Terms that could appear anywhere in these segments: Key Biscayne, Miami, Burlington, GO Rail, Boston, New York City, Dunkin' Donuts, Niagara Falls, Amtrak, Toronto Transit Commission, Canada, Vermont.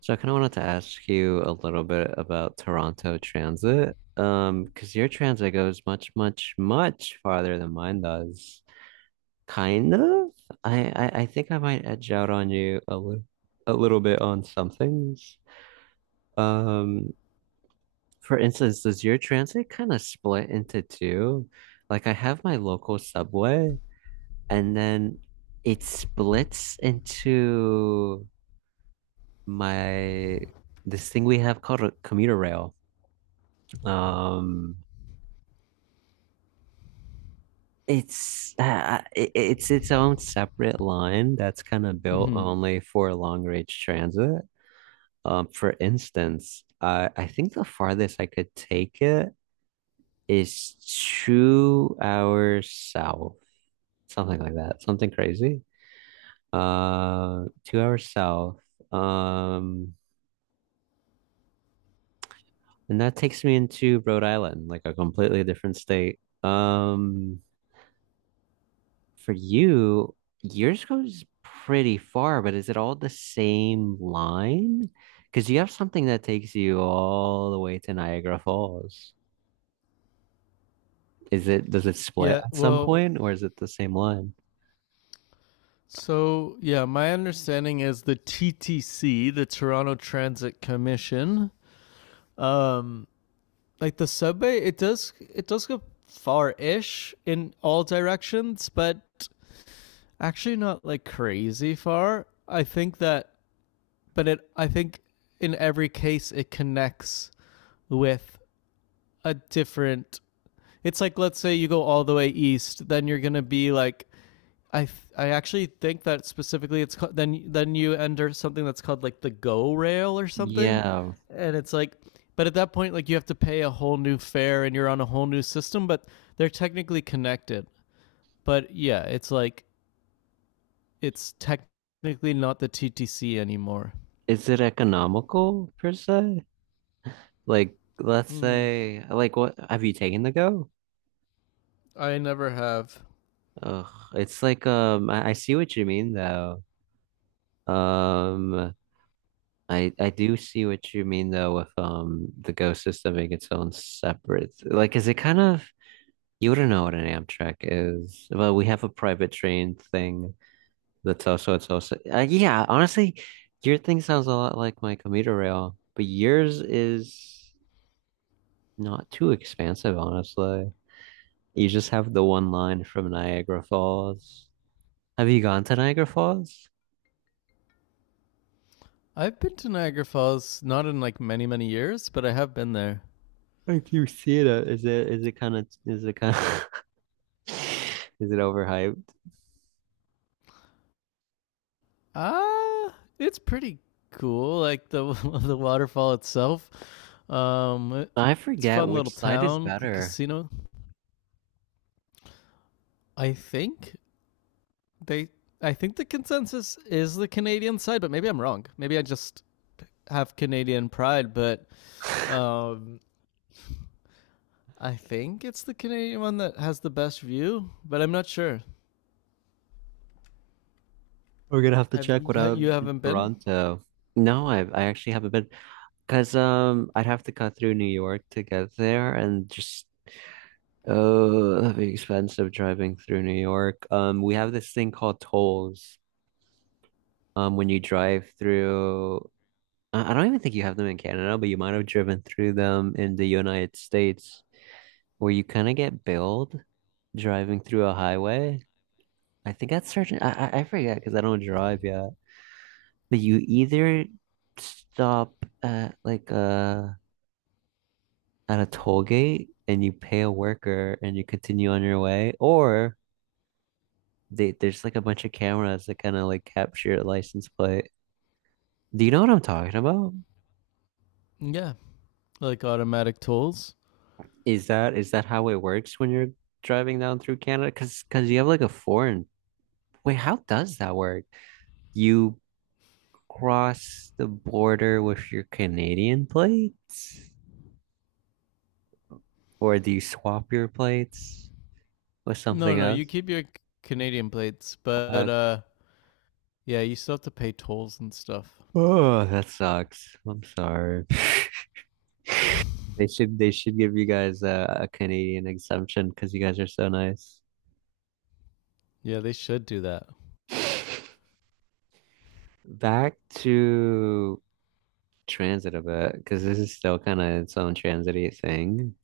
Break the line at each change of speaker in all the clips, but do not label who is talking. So I kind of wanted to ask you a little bit about Toronto transit, because your transit goes much, much, much farther than mine does. Kind of. I think I might edge out on you a little bit on some things. Um, for instance, does your transit kind of split into two? Like I have my local subway, and then it splits into my this thing we have called a commuter rail. Um, it's its own separate line that's kind of built
Hmm.
only for long range transit. For instance, I think the farthest I could take it is 2 hours south, something like that, something crazy. 2 hours south. Um, and that takes me into Rhode Island, like a completely different state. For you, yours goes pretty far, but is it all the same line? Because you have something that takes you all the way to Niagara Falls. Is it, does it split
Yeah,
at some
well,
point, or is it the same line?
so, my understanding is the TTC, the Toronto Transit Commission, like the subway, it does go far-ish in all directions, but actually not like crazy far. I think that, but it I think in every case it connects with a different. It's like, let's say you go all the way east, then you're gonna be like I th- I actually think that specifically it's called, then you enter something that's called like the go rail or something,
Yeah.
and it's like, but at that point like you have to pay a whole new fare and you're on a whole new system, but they're technically connected. But yeah, it's like it's technically not the TTC anymore.
Is it economical per se? Like, let's
Hmm.
say, like, what have you taken the Go?
I never have.
Ugh, it's like, I see what you mean though. Um, I do see what you mean though with the Go system being its own separate. Like, is it kind of you wouldn't know what an Amtrak is, but we have a private train thing that's also it's also yeah. Honestly, your thing sounds a lot like my commuter rail, but yours is not too expansive, honestly. You just have the one line from Niagara Falls. Have you gone to Niagara Falls?
I've been to Niagara Falls not in like many years, but I have been there.
Like you see it, is it is it kind of is it kind of is it overhyped?
Ah, it's pretty cool. Like the the waterfall itself. Um,
I
it's a
forget
fun little
which side is
town. The
better.
casino. I think they. I think the consensus is the Canadian side, but maybe I'm wrong. Maybe I just have Canadian pride, but um, I think it's the Canadian one that has the best view. But I'm not sure.
We're gonna have to
Have
check what up
you,
in
haven't been?
Toronto. No, I actually haven't been because I'd have to cut through New York to get there and just oh that'd be expensive driving through New York. We have this thing called tolls. When you drive through I don't even think you have them in Canada, but you might have driven through them in the United States where you kind of get billed driving through a highway. I think that's certain. I forget because I don't drive yet. But you either stop at like at a toll gate and you pay a worker and you continue on your way, or there's like a bunch of cameras that kind of like capture your license plate. Do you know what I'm talking about?
Yeah, like automatic tolls.
Is that how it works when you're driving down through Canada? Because you have like a foreign. Wait, how does that work? You cross the border with your Canadian plates, or do you swap your plates with
No,
something
no, you
Else?
keep your Canadian plates,
Uh,
but yeah, you still have to pay tolls and stuff.
oh, that sucks. I'm sorry. They should give you guys a Canadian exemption because you guys are so nice.
Yeah, they should do that.
Back to transit a bit because this is still kind of its own transity thing.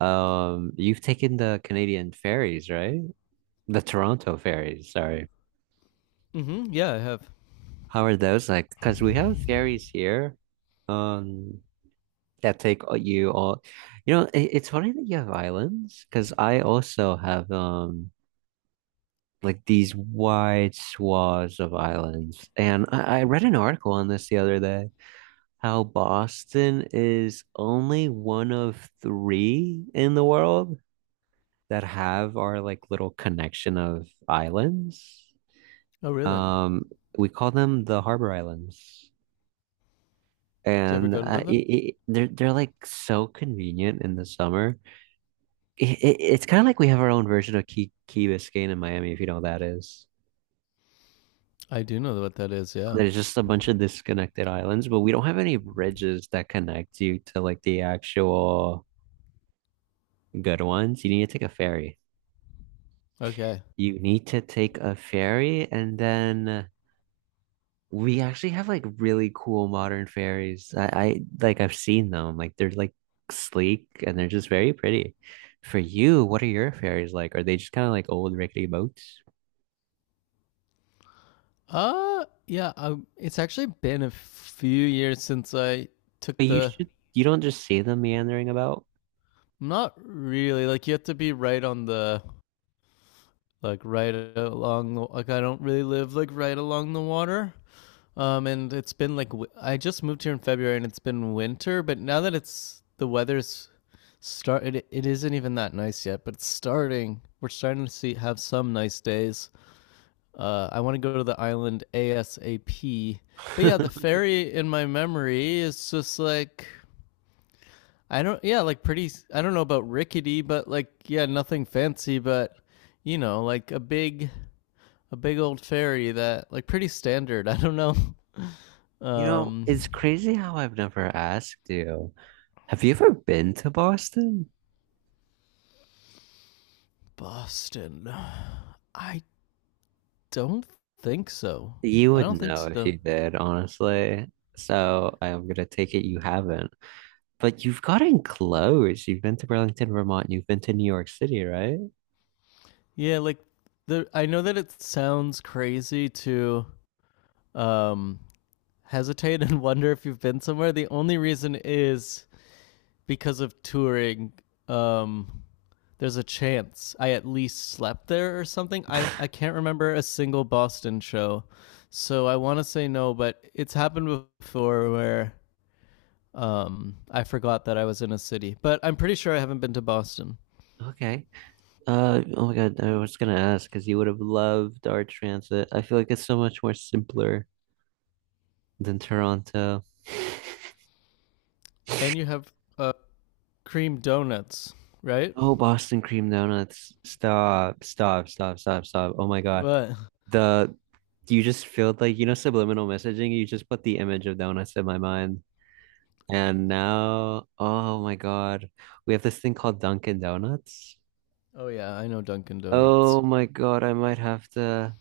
You've taken the Canadian ferries, right? The Toronto ferries, sorry.
Mm-hmm. Yeah, I have.
How are those like? Because we have ferries here, um, that take all. You know, it's funny that you have islands, because I also have like these wide swaths of islands, and I read an article on this the other day. How Boston is only one of three in the world that have our like little connection of islands.
Oh, really?
Um, we call them the Harbor Islands,
Do you ever
and
go to them?
they're like so convenient in the summer. It's kind of like we have our own version of Key Biscayne in Miami, if you know what that is.
I do know what that is. Yeah.
There's just a bunch of disconnected islands, but we don't have any bridges that connect you to like the actual good ones. You need to take a ferry.
Okay.
You need to take a ferry and then we actually have like really cool modern fairies. I like I've seen them. Like they're like sleek and they're just very pretty. For you, what are your fairies like? Are they just kind of like old rickety boats?
Yeah. It's actually been a few years since I took
But you
the.
should you don't just see them meandering about.
Not really. Like you have to be right on the, like right along the. Like I don't really live like right along the water. And it's been like I just moved here in February, and it's been winter. But now that it's the weather's start, it isn't even that nice yet. But it's starting. We're starting to see have some nice days. I want to go to the island ASAP. But yeah, the ferry in my memory is just like I don't, yeah, like pretty, I don't know about rickety, but like yeah, nothing fancy, but you know, like a big, a big old ferry that like pretty standard. I don't know.
You know,
Um,
it's crazy how I've never asked you. Have you ever been to Boston?
Boston. I don't think so.
You
I
would
don't think
know if
so.
you did, honestly. So I'm gonna take it you haven't. But you've gotten close. You've been to Burlington, Vermont. You've been to New York City, right?
Yeah, like the I know that it sounds crazy to um hesitate and wonder if you've been somewhere. The only reason is because of touring. Um, there's a chance I at least slept there or something. I can't remember a single Boston show. So I want to say no, but it's happened before where I forgot that I was in a city. But I'm pretty sure I haven't been to Boston.
Okay. Oh my God, I was gonna ask because you would have loved our transit. I feel like it's so much more simpler than Toronto.
And you have cream donuts, right?
Oh, Boston cream donuts. Stop, stop, stop, stop, stop. Oh my God.
What?
The you just feel like you know subliminal messaging, you just put the image of donuts in my mind. And now, oh my God, we have this thing called Dunkin' Donuts.
Oh, yeah, I know Dunkin' Donuts.
Oh my God, I might have to.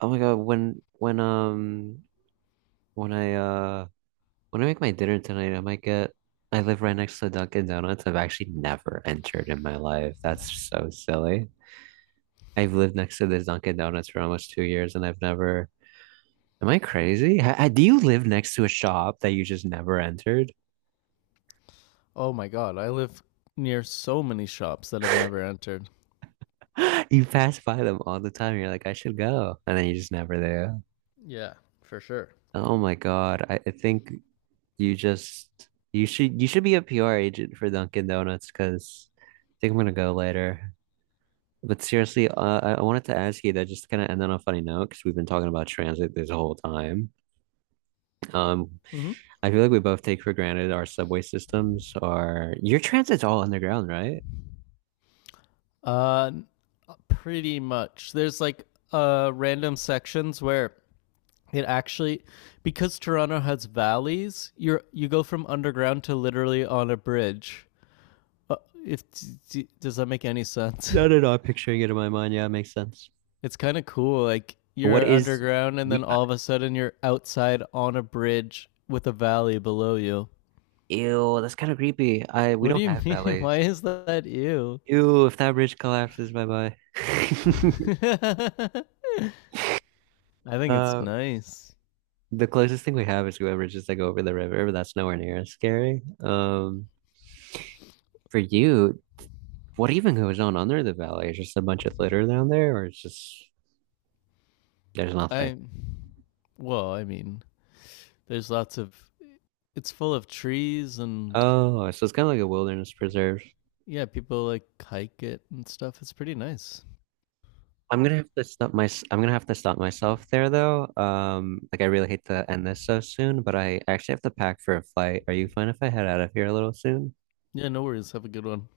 Oh my God, when I when I make my dinner tonight, I might get, I live right next to Dunkin' Donuts. I've actually never entered in my life. That's so silly. I've lived next to this Dunkin' Donuts for almost 2 years and I've never, am I crazy? Do you live next to a shop that you just never entered?
Oh my god, I live near so many shops that I've never entered.
You pass by them all the time. You're like, I should go. And then you just never do.
Yeah, for sure.
Oh my God. I think you just, you should be a PR agent for Dunkin' Donuts because I think I'm gonna go later. But seriously, I wanted to ask you that just to kind of end on a funny note because we've been talking about transit this whole time. Um,
Mm-hmm.
I feel like we both take for granted our subway systems are your transit's all underground, right?
Uh, pretty much. There's like random sections where it actually because Toronto has valleys, you go from underground to literally on a bridge. Uh, if does that make any sense?
No, no, no. I'm picturing it in my mind. Yeah, it makes sense.
It's kind of cool. Like
What
you're
is
underground and then
we? I-
all of a sudden you're outside on a bridge with a valley below you.
Ew, that's kind of creepy. I we
What do
don't
you
have
mean? Why
valets.
is that you?
Ew, if that bridge collapses, bye bye.
I think it's
Uh,
nice.
the closest thing we have is whoever just like over the river, but that's nowhere near as scary. For you. What even goes on under the valley? Is just a bunch of litter down there, or it's just there's nothing.
I well, I mean, there's lots of it's full of trees and
Oh, so it's kind of like a wilderness preserve.
yeah, people like hike it and stuff. It's pretty nice.
I'm gonna have to stop myself there though. Like I really hate to end this so soon, but I actually have to pack for a flight. Are you fine if I head out of here a little soon?
Yeah, no worries. Have a good one.